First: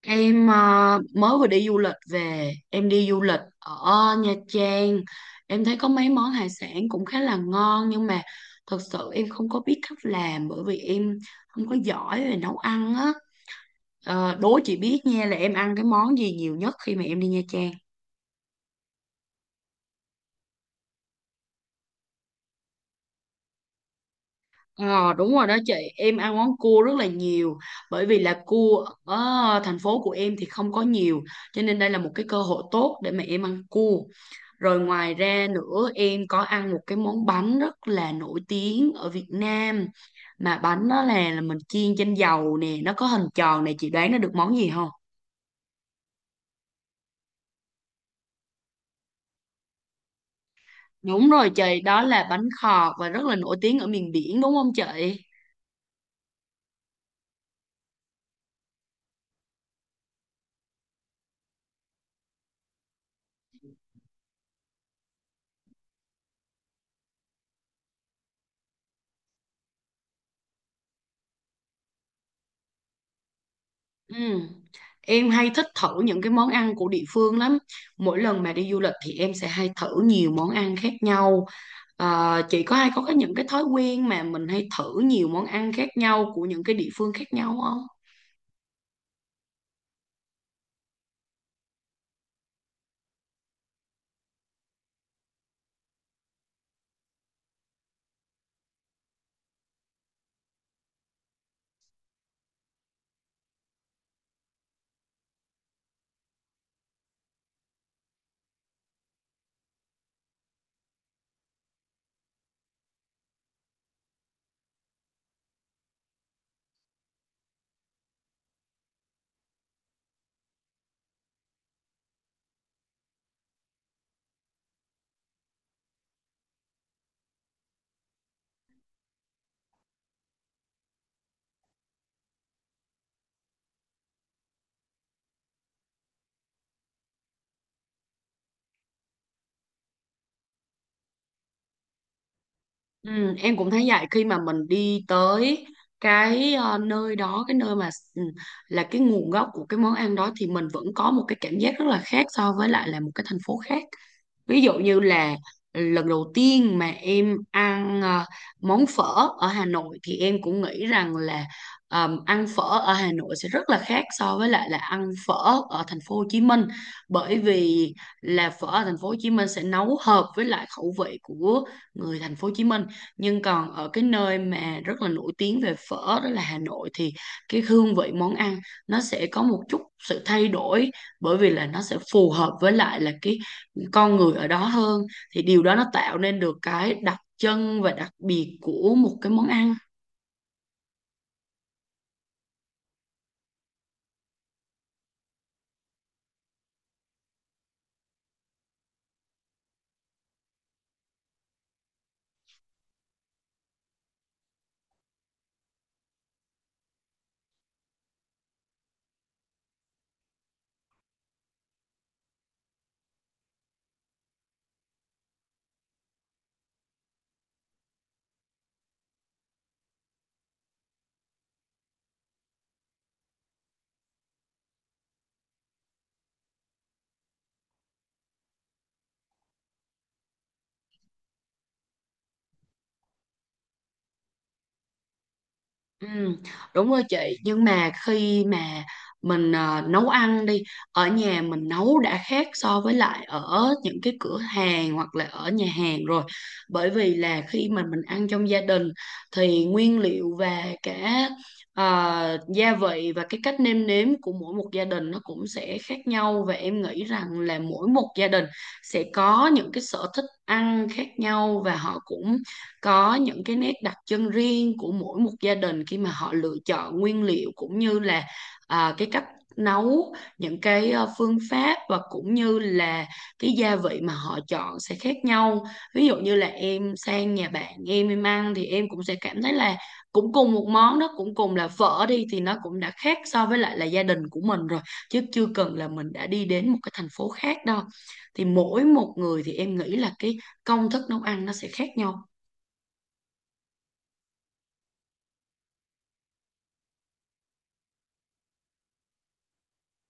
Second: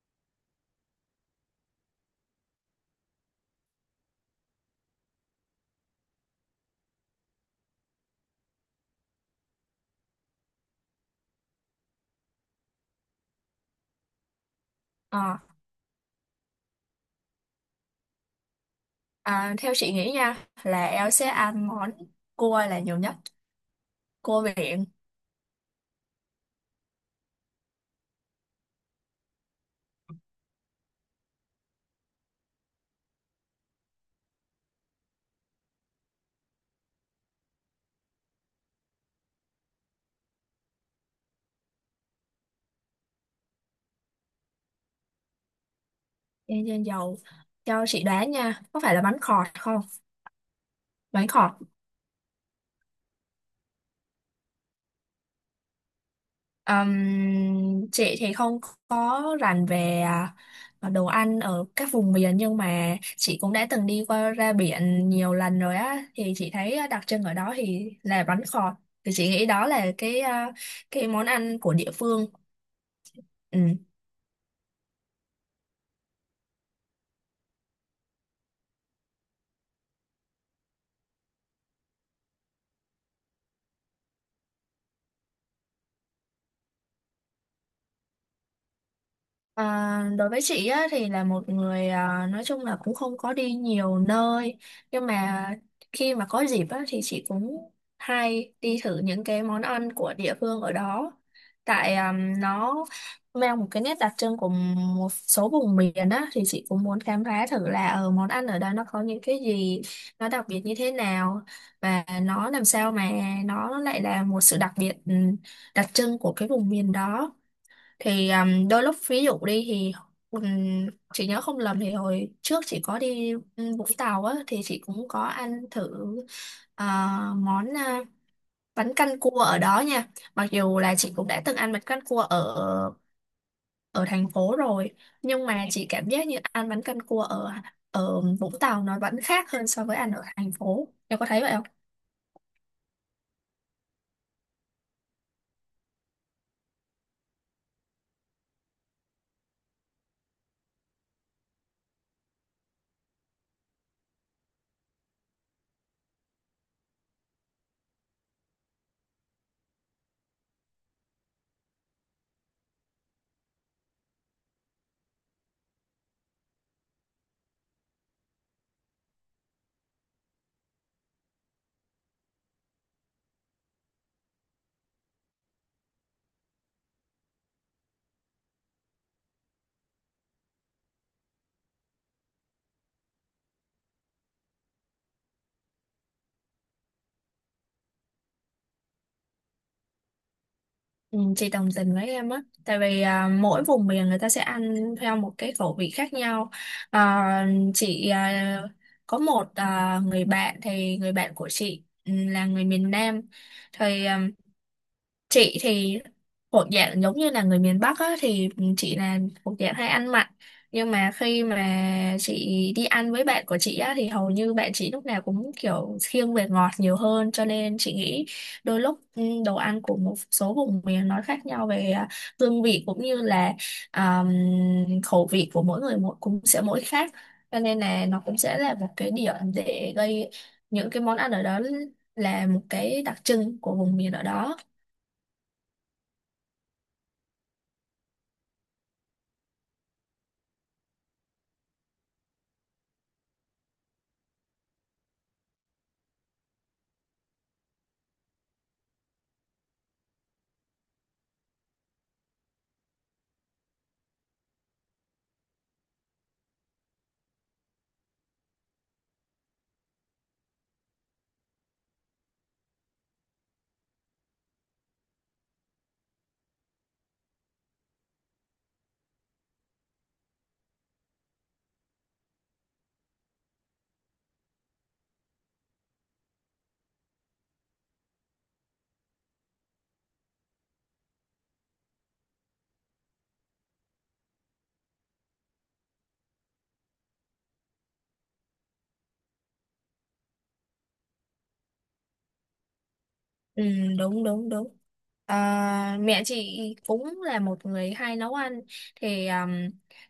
Em mới vừa đi du lịch về, em đi du lịch ở Nha Trang. Em thấy có mấy món hải sản cũng khá là ngon nhưng mà thật sự em không có biết cách làm bởi vì em không có giỏi về nấu ăn á. Đố chị biết nha Ờ, là em ăn cái món gì nhiều nhất khi mà em đi Nha Trang. Theo chị nghĩ nha là em sẽ ăn món cua là nhiều nhất, cua biển. Ờ, đúng rồi đó chị, em ăn món cua rất là nhiều bởi vì là cua ở thành phố của em thì không có nhiều, cho nên đây là một cái cơ hội tốt để mà em ăn cua. Rồi ngoài ra nữa, em có ăn một cái món bánh rất là nổi tiếng ở Việt Nam, mà bánh đó là mình chiên trên dầu nè, nó có hình tròn, này chị đoán nó được món gì không? Chiên trên dầu, cho chị đoán nha, có phải là bánh khọt không? Bánh Đúng rồi khọt. chị, đó là bánh khọt và rất là nổi tiếng ở miền biển, đúng không chị? Chị thì không có rành về đồ ăn ở các vùng miền, nhưng mà chị cũng đã từng đi qua ra biển nhiều lần rồi á, thì chị thấy đặc trưng ở đó thì là bánh khọt, thì chị nghĩ đó là cái món ăn của địa phương. Ừ. Em hay thích thử những cái món ăn của địa phương lắm. Mỗi lần mà đi du lịch thì em sẽ hay thử nhiều món ăn khác nhau. Chị có hay có cái những cái thói quen mà mình hay thử nhiều món ăn khác nhau của những cái địa phương khác nhau không? Đối với chị á, thì là một người, nói chung là cũng không có đi nhiều nơi, nhưng mà khi mà có dịp á, thì chị cũng hay đi thử những cái món ăn của địa phương ở đó, tại nó mang một cái nét đặc trưng của một số vùng miền á, thì chị cũng muốn khám phá thử là ở món ăn ở đó nó có những cái gì, nó đặc biệt như thế nào, và nó làm sao mà nó lại là một sự đặc biệt, đặc trưng của cái vùng miền đó. Thì đôi lúc ví dụ đi thì, um, chị nhớ không lầm thì hồi trước chị có đi Vũng Tàu á, thì chị cũng có ăn thử ờ, món, bánh canh cua ở đó nha. Mặc dù là chị cũng đã từng ăn bánh canh cua ở ở thành phố rồi, nhưng mà chị cảm giác như ăn bánh canh cua ở ở Vũng Tàu nó vẫn khác hơn so với ăn ở thành phố, em có thấy vậy không? Ừ, em cũng thấy vậy. Khi mà mình đi tới cái nơi đó, cái nơi mà là cái nguồn gốc của cái món ăn đó, thì mình vẫn có một cái cảm giác rất là khác so với lại là một cái thành phố khác. Ví dụ như là lần đầu tiên mà em ăn món phở ở Hà Nội, thì em cũng nghĩ rằng là ăn phở ở Hà Nội sẽ rất là khác so với lại là ăn phở ở thành phố Hồ Chí Minh, bởi vì là phở ở thành phố Hồ Chí Minh sẽ nấu hợp với lại khẩu vị của người thành phố Hồ Chí Minh, nhưng còn ở cái nơi mà rất là nổi tiếng về phở, đó là Hà Nội, thì cái hương vị món ăn nó sẽ có một chút sự thay đổi, bởi vì là nó sẽ phù hợp với lại là cái con người ở đó hơn, thì điều đó nó tạo nên được cái đặc trưng và đặc biệt của một cái món ăn. Ừ, chị đồng tình với em á, tại vì mỗi vùng miền người ta sẽ ăn theo một cái khẩu vị khác nhau. À, chị có một người bạn, thì người bạn của chị là người miền Nam, thì chị thì thuộc dạng giống như là người miền Bắc á, thì chị là thuộc dạng hay ăn mặn, nhưng mà khi mà chị đi ăn với bạn của chị á, thì hầu như bạn chị lúc nào cũng kiểu khiêng về ngọt nhiều hơn, cho nên chị nghĩ đôi lúc, đồ ăn của một số vùng miền nó khác nhau về hương vị, cũng như là, um, khẩu vị của mỗi người mỗi cũng sẽ mỗi khác, cho nên là nó cũng sẽ là một cái điểm để gây những cái món ăn ở đó là một cái đặc trưng của vùng miền ở đó. Ừ, đúng rồi chị. Nhưng mà khi mà mình nấu ăn đi, ở nhà mình nấu đã khác so với lại ở những cái cửa hàng hoặc là ở nhà hàng rồi, bởi vì là khi mà mình ăn trong gia đình thì nguyên liệu và cả gia vị và cái cách nêm nếm của mỗi một gia đình nó cũng sẽ khác nhau, và em nghĩ rằng là mỗi một gia đình sẽ có những cái sở thích ăn khác nhau, và họ cũng có những cái nét đặc trưng riêng của mỗi một gia đình khi mà họ lựa chọn nguyên liệu cũng như là cái cách nấu, những cái phương pháp, và cũng như là cái gia vị mà họ chọn sẽ khác nhau. Ví dụ như là em sang nhà bạn em ăn thì em cũng sẽ cảm thấy là cũng cùng một món đó, cũng cùng là phở đi, thì nó cũng đã khác so với lại là gia đình của mình rồi, chứ chưa cần là mình đã đi đến một cái thành phố khác đâu. Thì mỗi một người thì em nghĩ là cái công thức nấu ăn nó sẽ khác nhau. Ừ, đúng đúng đúng. Mẹ chị cũng là một người hay nấu ăn, thì,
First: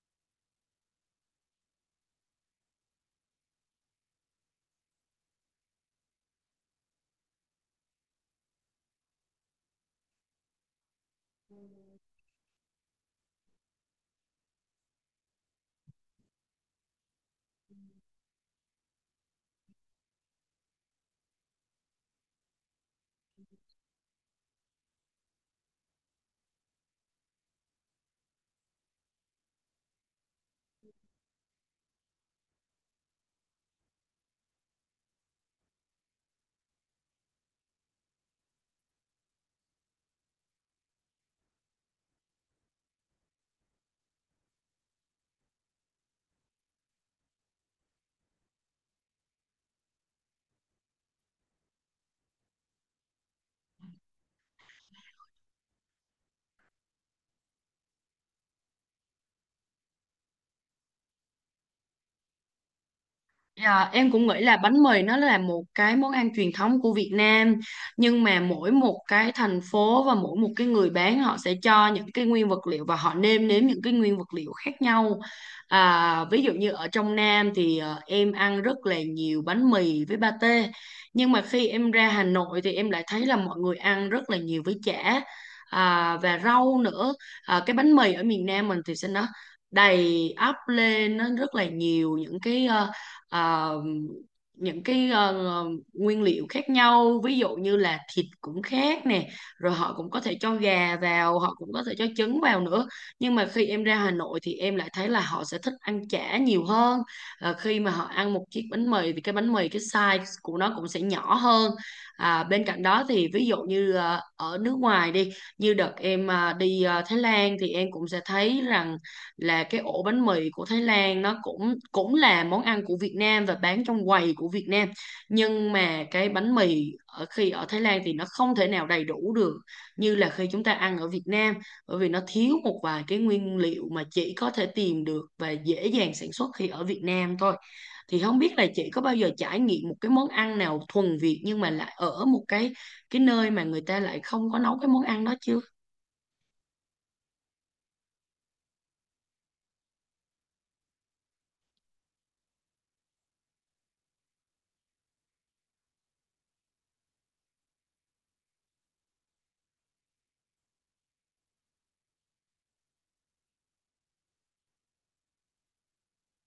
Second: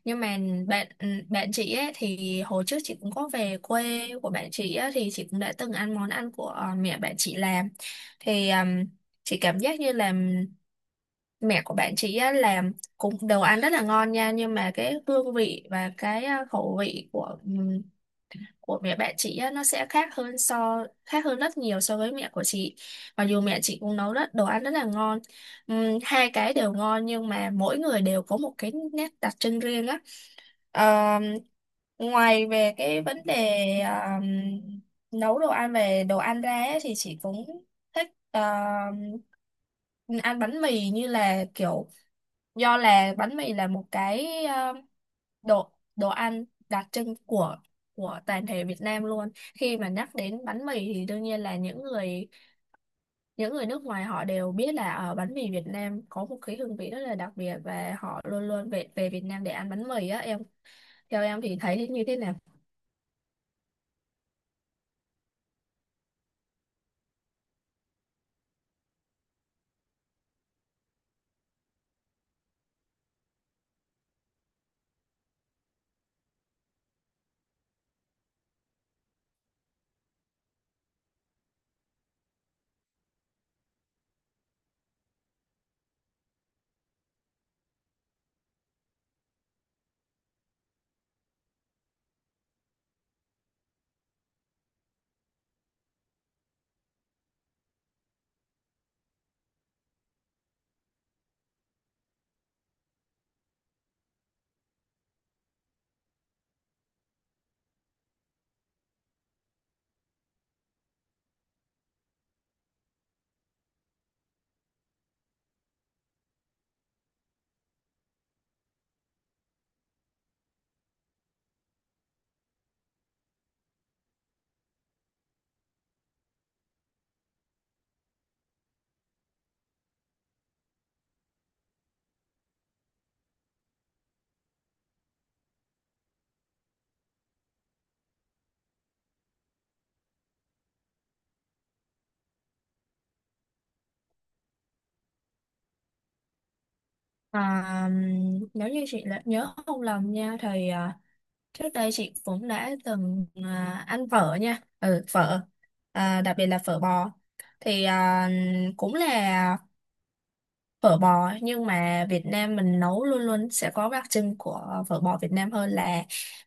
nhưng mà bạn chị ấy, thì hồi trước chị cũng có về quê của bạn chị ấy, thì chị cũng đã từng ăn món ăn của mẹ bạn chị làm. Thì chị cảm giác như là mẹ của bạn chị ấy làm cũng đồ ăn rất là ngon nha, nhưng mà cái hương vị và cái khẩu vị của mẹ bạn chị á, nó sẽ khác hơn rất nhiều so với mẹ của chị, mặc dù mẹ chị cũng nấu rất đồ ăn rất là ngon. Hai cái đều ngon nhưng mà mỗi người đều có một cái nét đặc trưng riêng á. Ờm, Ngoài về cái vấn đề, ờm, nấu đồ ăn, về đồ ăn ra ấy, thì chị cũng thích ăn bánh mì, như là kiểu do là bánh mì là một cái đồ đồ ăn đặc trưng của toàn thể Việt Nam luôn. Khi mà nhắc đến bánh mì thì đương nhiên là những người nước ngoài họ đều biết là ở bánh mì Việt Nam có một cái hương vị rất là đặc biệt, và họ luôn luôn về về Việt Nam để ăn bánh mì á em, theo em thì thấy như thế nào? À, em cũng nghĩ là bánh mì nó là một cái món ăn truyền thống của Việt Nam, nhưng mà mỗi một cái thành phố và mỗi một cái người bán họ sẽ cho những cái nguyên vật liệu và họ nêm nếm những cái nguyên vật liệu khác nhau. À, ví dụ như ở trong Nam thì em ăn rất là nhiều bánh mì với pate, nhưng mà khi em ra Hà Nội thì em lại thấy là mọi người ăn rất là nhiều với chả, à, và rau nữa. À, cái bánh mì ở miền Nam mình thì sẽ nó đầy ắp lên, nó rất là nhiều những cái ờ, những cái nguyên liệu khác nhau, ví dụ như là thịt cũng khác nè, rồi họ cũng có thể cho gà vào, họ cũng có thể cho trứng vào nữa. Nhưng mà khi em ra Hà Nội thì em lại thấy là họ sẽ thích ăn chả nhiều hơn. Ờ, khi mà họ ăn một chiếc bánh mì thì cái bánh mì, cái size của nó cũng sẽ nhỏ hơn. À, bên cạnh đó thì ví dụ như ở nước ngoài đi, như đợt em đi Thái Lan thì em cũng sẽ thấy rằng là cái ổ bánh mì của Thái Lan nó cũng cũng là món ăn của Việt Nam và bán trong quầy của Việt Nam, nhưng mà cái bánh mì ở khi ở Thái Lan thì nó không thể nào đầy đủ được như là khi chúng ta ăn ở Việt Nam, bởi vì nó thiếu một vài cái nguyên liệu mà chỉ có thể tìm được và dễ dàng sản xuất khi ở Việt Nam thôi. Thì không biết là chị có bao giờ trải nghiệm một cái món ăn nào thuần Việt nhưng mà lại ở một cái nơi mà người ta lại không có nấu cái món ăn đó chưa? à, Nếu như chị nhớ không lầm nha thì, trước đây chị cũng đã từng ăn phở nha, phở, đặc biệt là phở bò. Thì cũng là phở bò nhưng mà Việt Nam mình nấu luôn luôn sẽ có đặc trưng của phở bò Việt Nam hơn là,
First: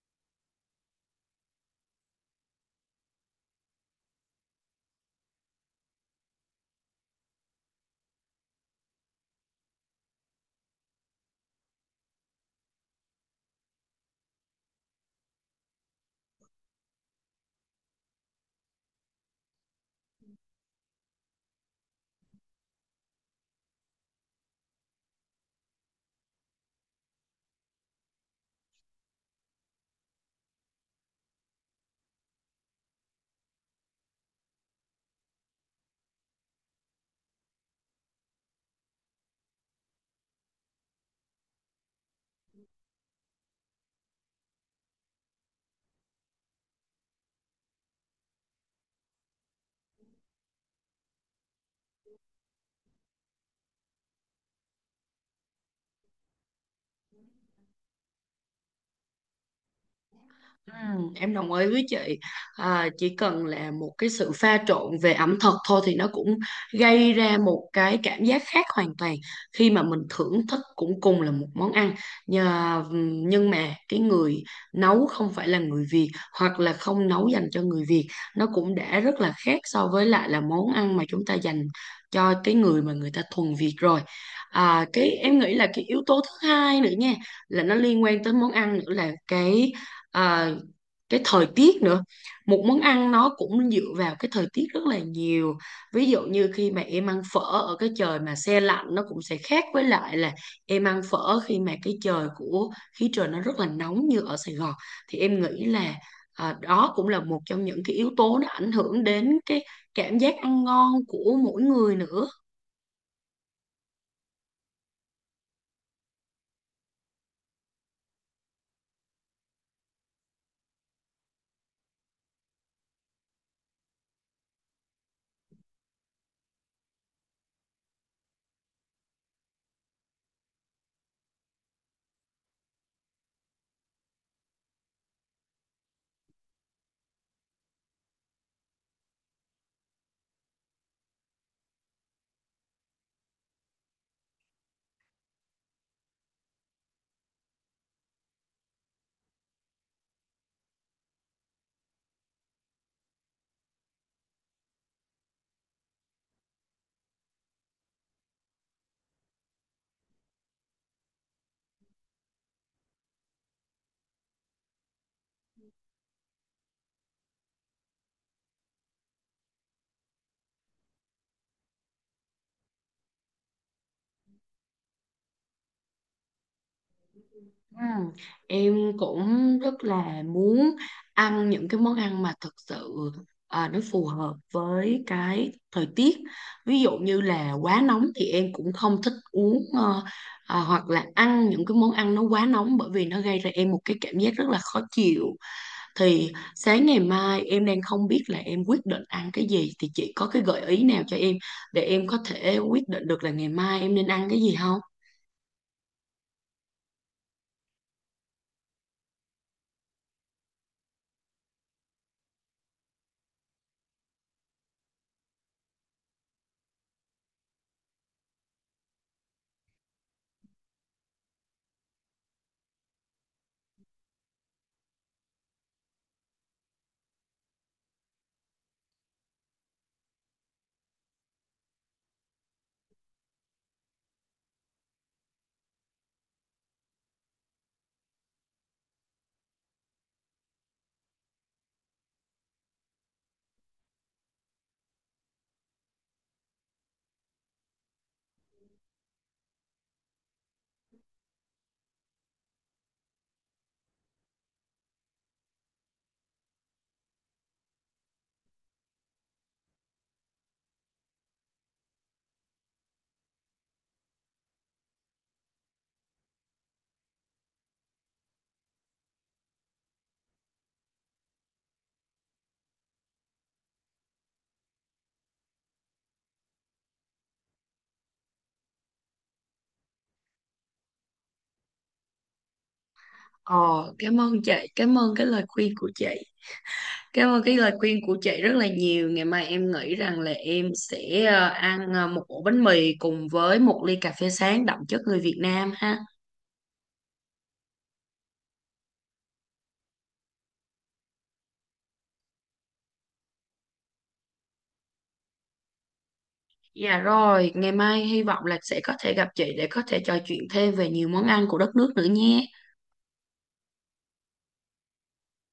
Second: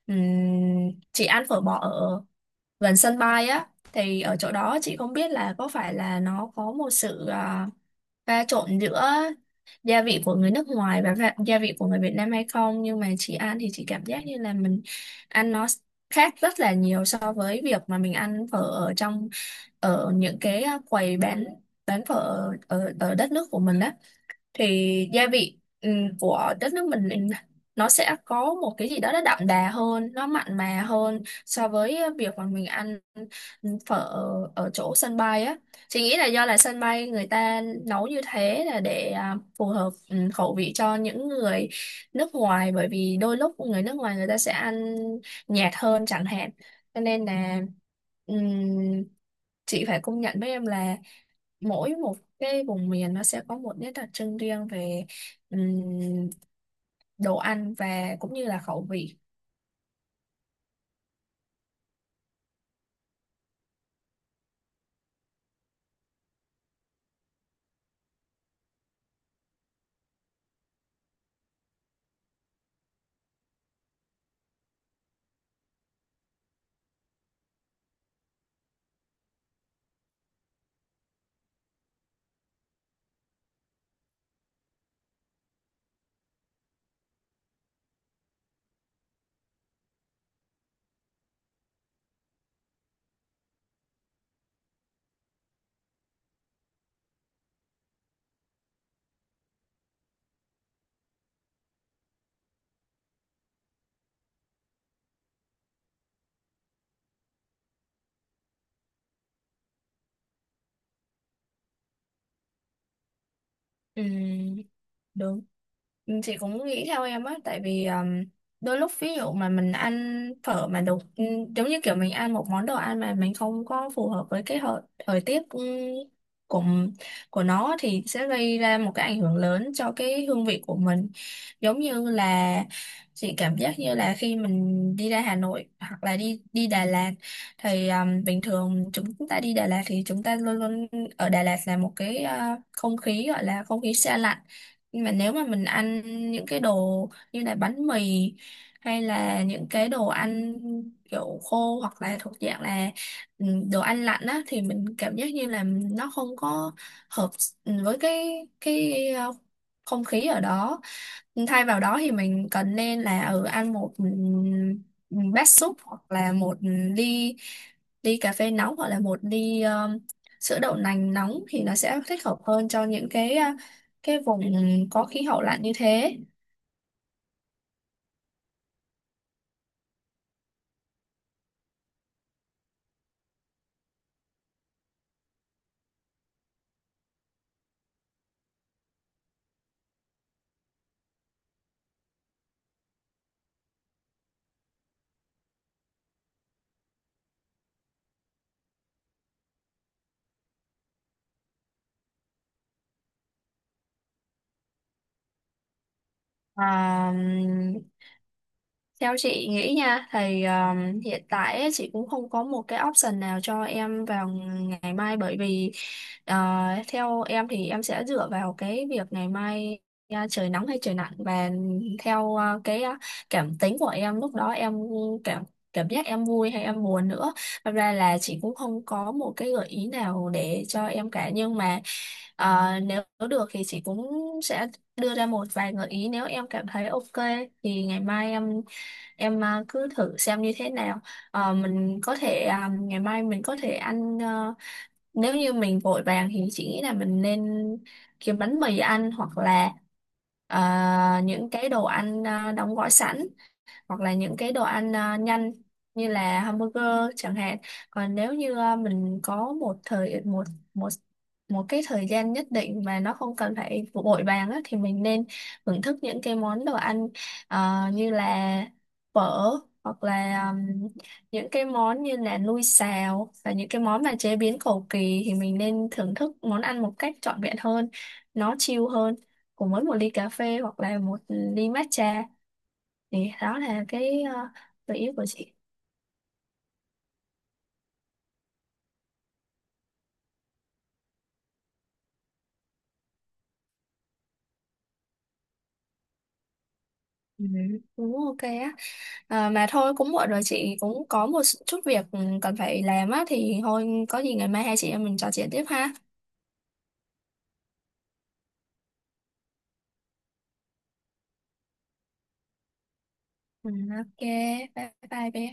chị ăn phở bò ở gần sân bay á, thì ở chỗ đó chị không biết là có phải là nó có một sự pha trộn giữa gia vị của người nước ngoài và gia vị của người Việt Nam hay không, nhưng mà chị ăn thì chị cảm giác như là mình ăn nó khác rất là nhiều so với việc mà mình ăn phở ở những cái quầy bán phở ở đất nước của mình á, thì gia vị của đất nước mình nó sẽ có một cái gì đó nó đậm đà hơn, nó mặn mà hơn so với việc mà mình ăn phở ở chỗ sân bay á. Chị nghĩ là do là sân bay người ta nấu như thế là để phù hợp khẩu vị cho những người nước ngoài, bởi vì đôi lúc người nước ngoài người ta sẽ ăn nhạt hơn chẳng hạn, cho nên là, ừm, chị phải công nhận với em là mỗi một cái vùng miền nó sẽ có một nét đặc trưng riêng về ừm, đồ ăn và cũng như là khẩu vị. Em đồng ý với chị. À, chỉ cần là một cái sự pha trộn về ẩm thực thôi thì nó cũng gây ra một cái cảm giác khác hoàn toàn khi mà mình thưởng thức cũng cùng là một món ăn. Nhờ, nhưng mà cái người nấu không phải là người Việt, hoặc là không nấu dành cho người Việt, nó cũng đã rất là khác so với lại là món ăn mà chúng ta dành cho cái người mà người ta thuần Việt rồi. À, cái em nghĩ là cái yếu tố thứ hai nữa nha, là nó liên quan tới món ăn nữa, là à, cái thời tiết nữa. Một món ăn nó cũng dựa vào cái thời tiết rất là nhiều. Ví dụ như khi mà em ăn phở ở cái trời mà se lạnh, nó cũng sẽ khác với lại là em ăn phở khi mà cái trời của khí trời nó rất là nóng như ở Sài Gòn. Thì em nghĩ là đó cũng là một trong những cái yếu tố nó ảnh hưởng đến cái cảm giác ăn ngon của mỗi người nữa. Ừm, đúng. Ừ, chị cũng nghĩ theo em á, tại vì đôi lúc ví dụ mà mình ăn phở mà đồ, giống như kiểu mình ăn một món đồ ăn mà mình không có phù hợp với cái thời tiết, của của nó thì sẽ gây ra một cái ảnh hưởng lớn cho cái hương vị của mình. Giống như là chị cảm giác như là khi mình đi ra Hà Nội hoặc là đi đi Đà Lạt thì, bình thường chúng ta đi Đà Lạt thì chúng ta luôn luôn ở Đà Lạt là một cái, không khí, gọi là không khí se lạnh. Nhưng mà nếu mà mình ăn những cái đồ như là bánh mì, hay là những cái đồ ăn kiểu khô hoặc là thuộc dạng là ừ, đồ ăn lạnh á, thì mình cảm giác như là nó không có hợp với cái không khí ở đó. Thay vào đó thì mình cần nên là ăn một ừ, bát súp hoặc là một ly ly cà phê nóng hoặc là một ly, sữa đậu nành nóng, thì nó sẽ thích hợp hơn cho những cái vùng có khí hậu lạnh như thế. Ừ. Em cũng rất là muốn ăn những cái món ăn mà thực sự nó phù hợp với cái thời tiết. Ví dụ như là quá nóng thì em cũng không thích uống hoặc là ăn những cái món ăn nó quá nóng, bởi vì nó gây ra em một cái cảm giác rất là khó chịu. Thì sáng ngày mai em đang không biết là em quyết định ăn cái gì, thì chị có cái gợi ý nào cho em để em có thể quyết định được là ngày mai em nên ăn cái gì không? À, Theo chị nghĩ nha thì, hiện tại ấy, chị cũng không có một cái option nào cho em vào ngày mai, bởi vì ờ, theo em thì em sẽ dựa vào cái việc ngày mai, trời nắng hay trời nặng, và theo cái cảm tính của em lúc đó, em cảm cảm giác em vui hay em buồn nữa. Thật ra là chị cũng không có một cái gợi ý nào để cho em cả, nhưng mà, nếu được thì chị cũng sẽ đưa ra một vài gợi ý, nếu em cảm thấy ok thì ngày mai em cứ thử xem như thế nào. Ờ, mình có thể à, Ngày mai mình có thể ăn, nếu như mình vội vàng thì chị nghĩ là mình nên kiếm bánh mì ăn, hoặc là ờ, những cái đồ ăn đóng gói sẵn, hoặc là những cái đồ ăn nhanh như là hamburger chẳng hạn. Còn nếu như mình có một một cái thời gian nhất định mà nó không cần phải vội vàng á, thì mình nên thưởng thức những cái món đồ ăn, như là phở hoặc là, những cái món như là nui xào và những cái món mà chế biến cầu kỳ, thì mình nên thưởng thức món ăn một cách trọn vẹn hơn, nó chill hơn, cùng với một ly cà phê hoặc là một ly matcha. Thì đó là Ờ, cảm cái, ơn chị, cảm gợi ý ơn cái của lời chị. khuyên của chị. Cảm ơn cái lời khuyên của chị rất là nhiều. Ngày mai em nghĩ rằng là em sẽ ăn một ổ bánh mì cùng với một ly cà phê sáng đậm chất người Việt Nam ha. Ừ, cũng ok á. Mà thôi cũng muộn rồi, chị cũng có một chút việc cần phải làm á, thì thôi có gì ngày mai hai chị em mình trò chuyện tiếp ha. Dạ rồi, ngày mai hy vọng là sẽ có thể gặp chị để có thể trò chuyện thêm về nhiều món ăn của đất nước nữa nhé. Ừ, ok, bye bye bé.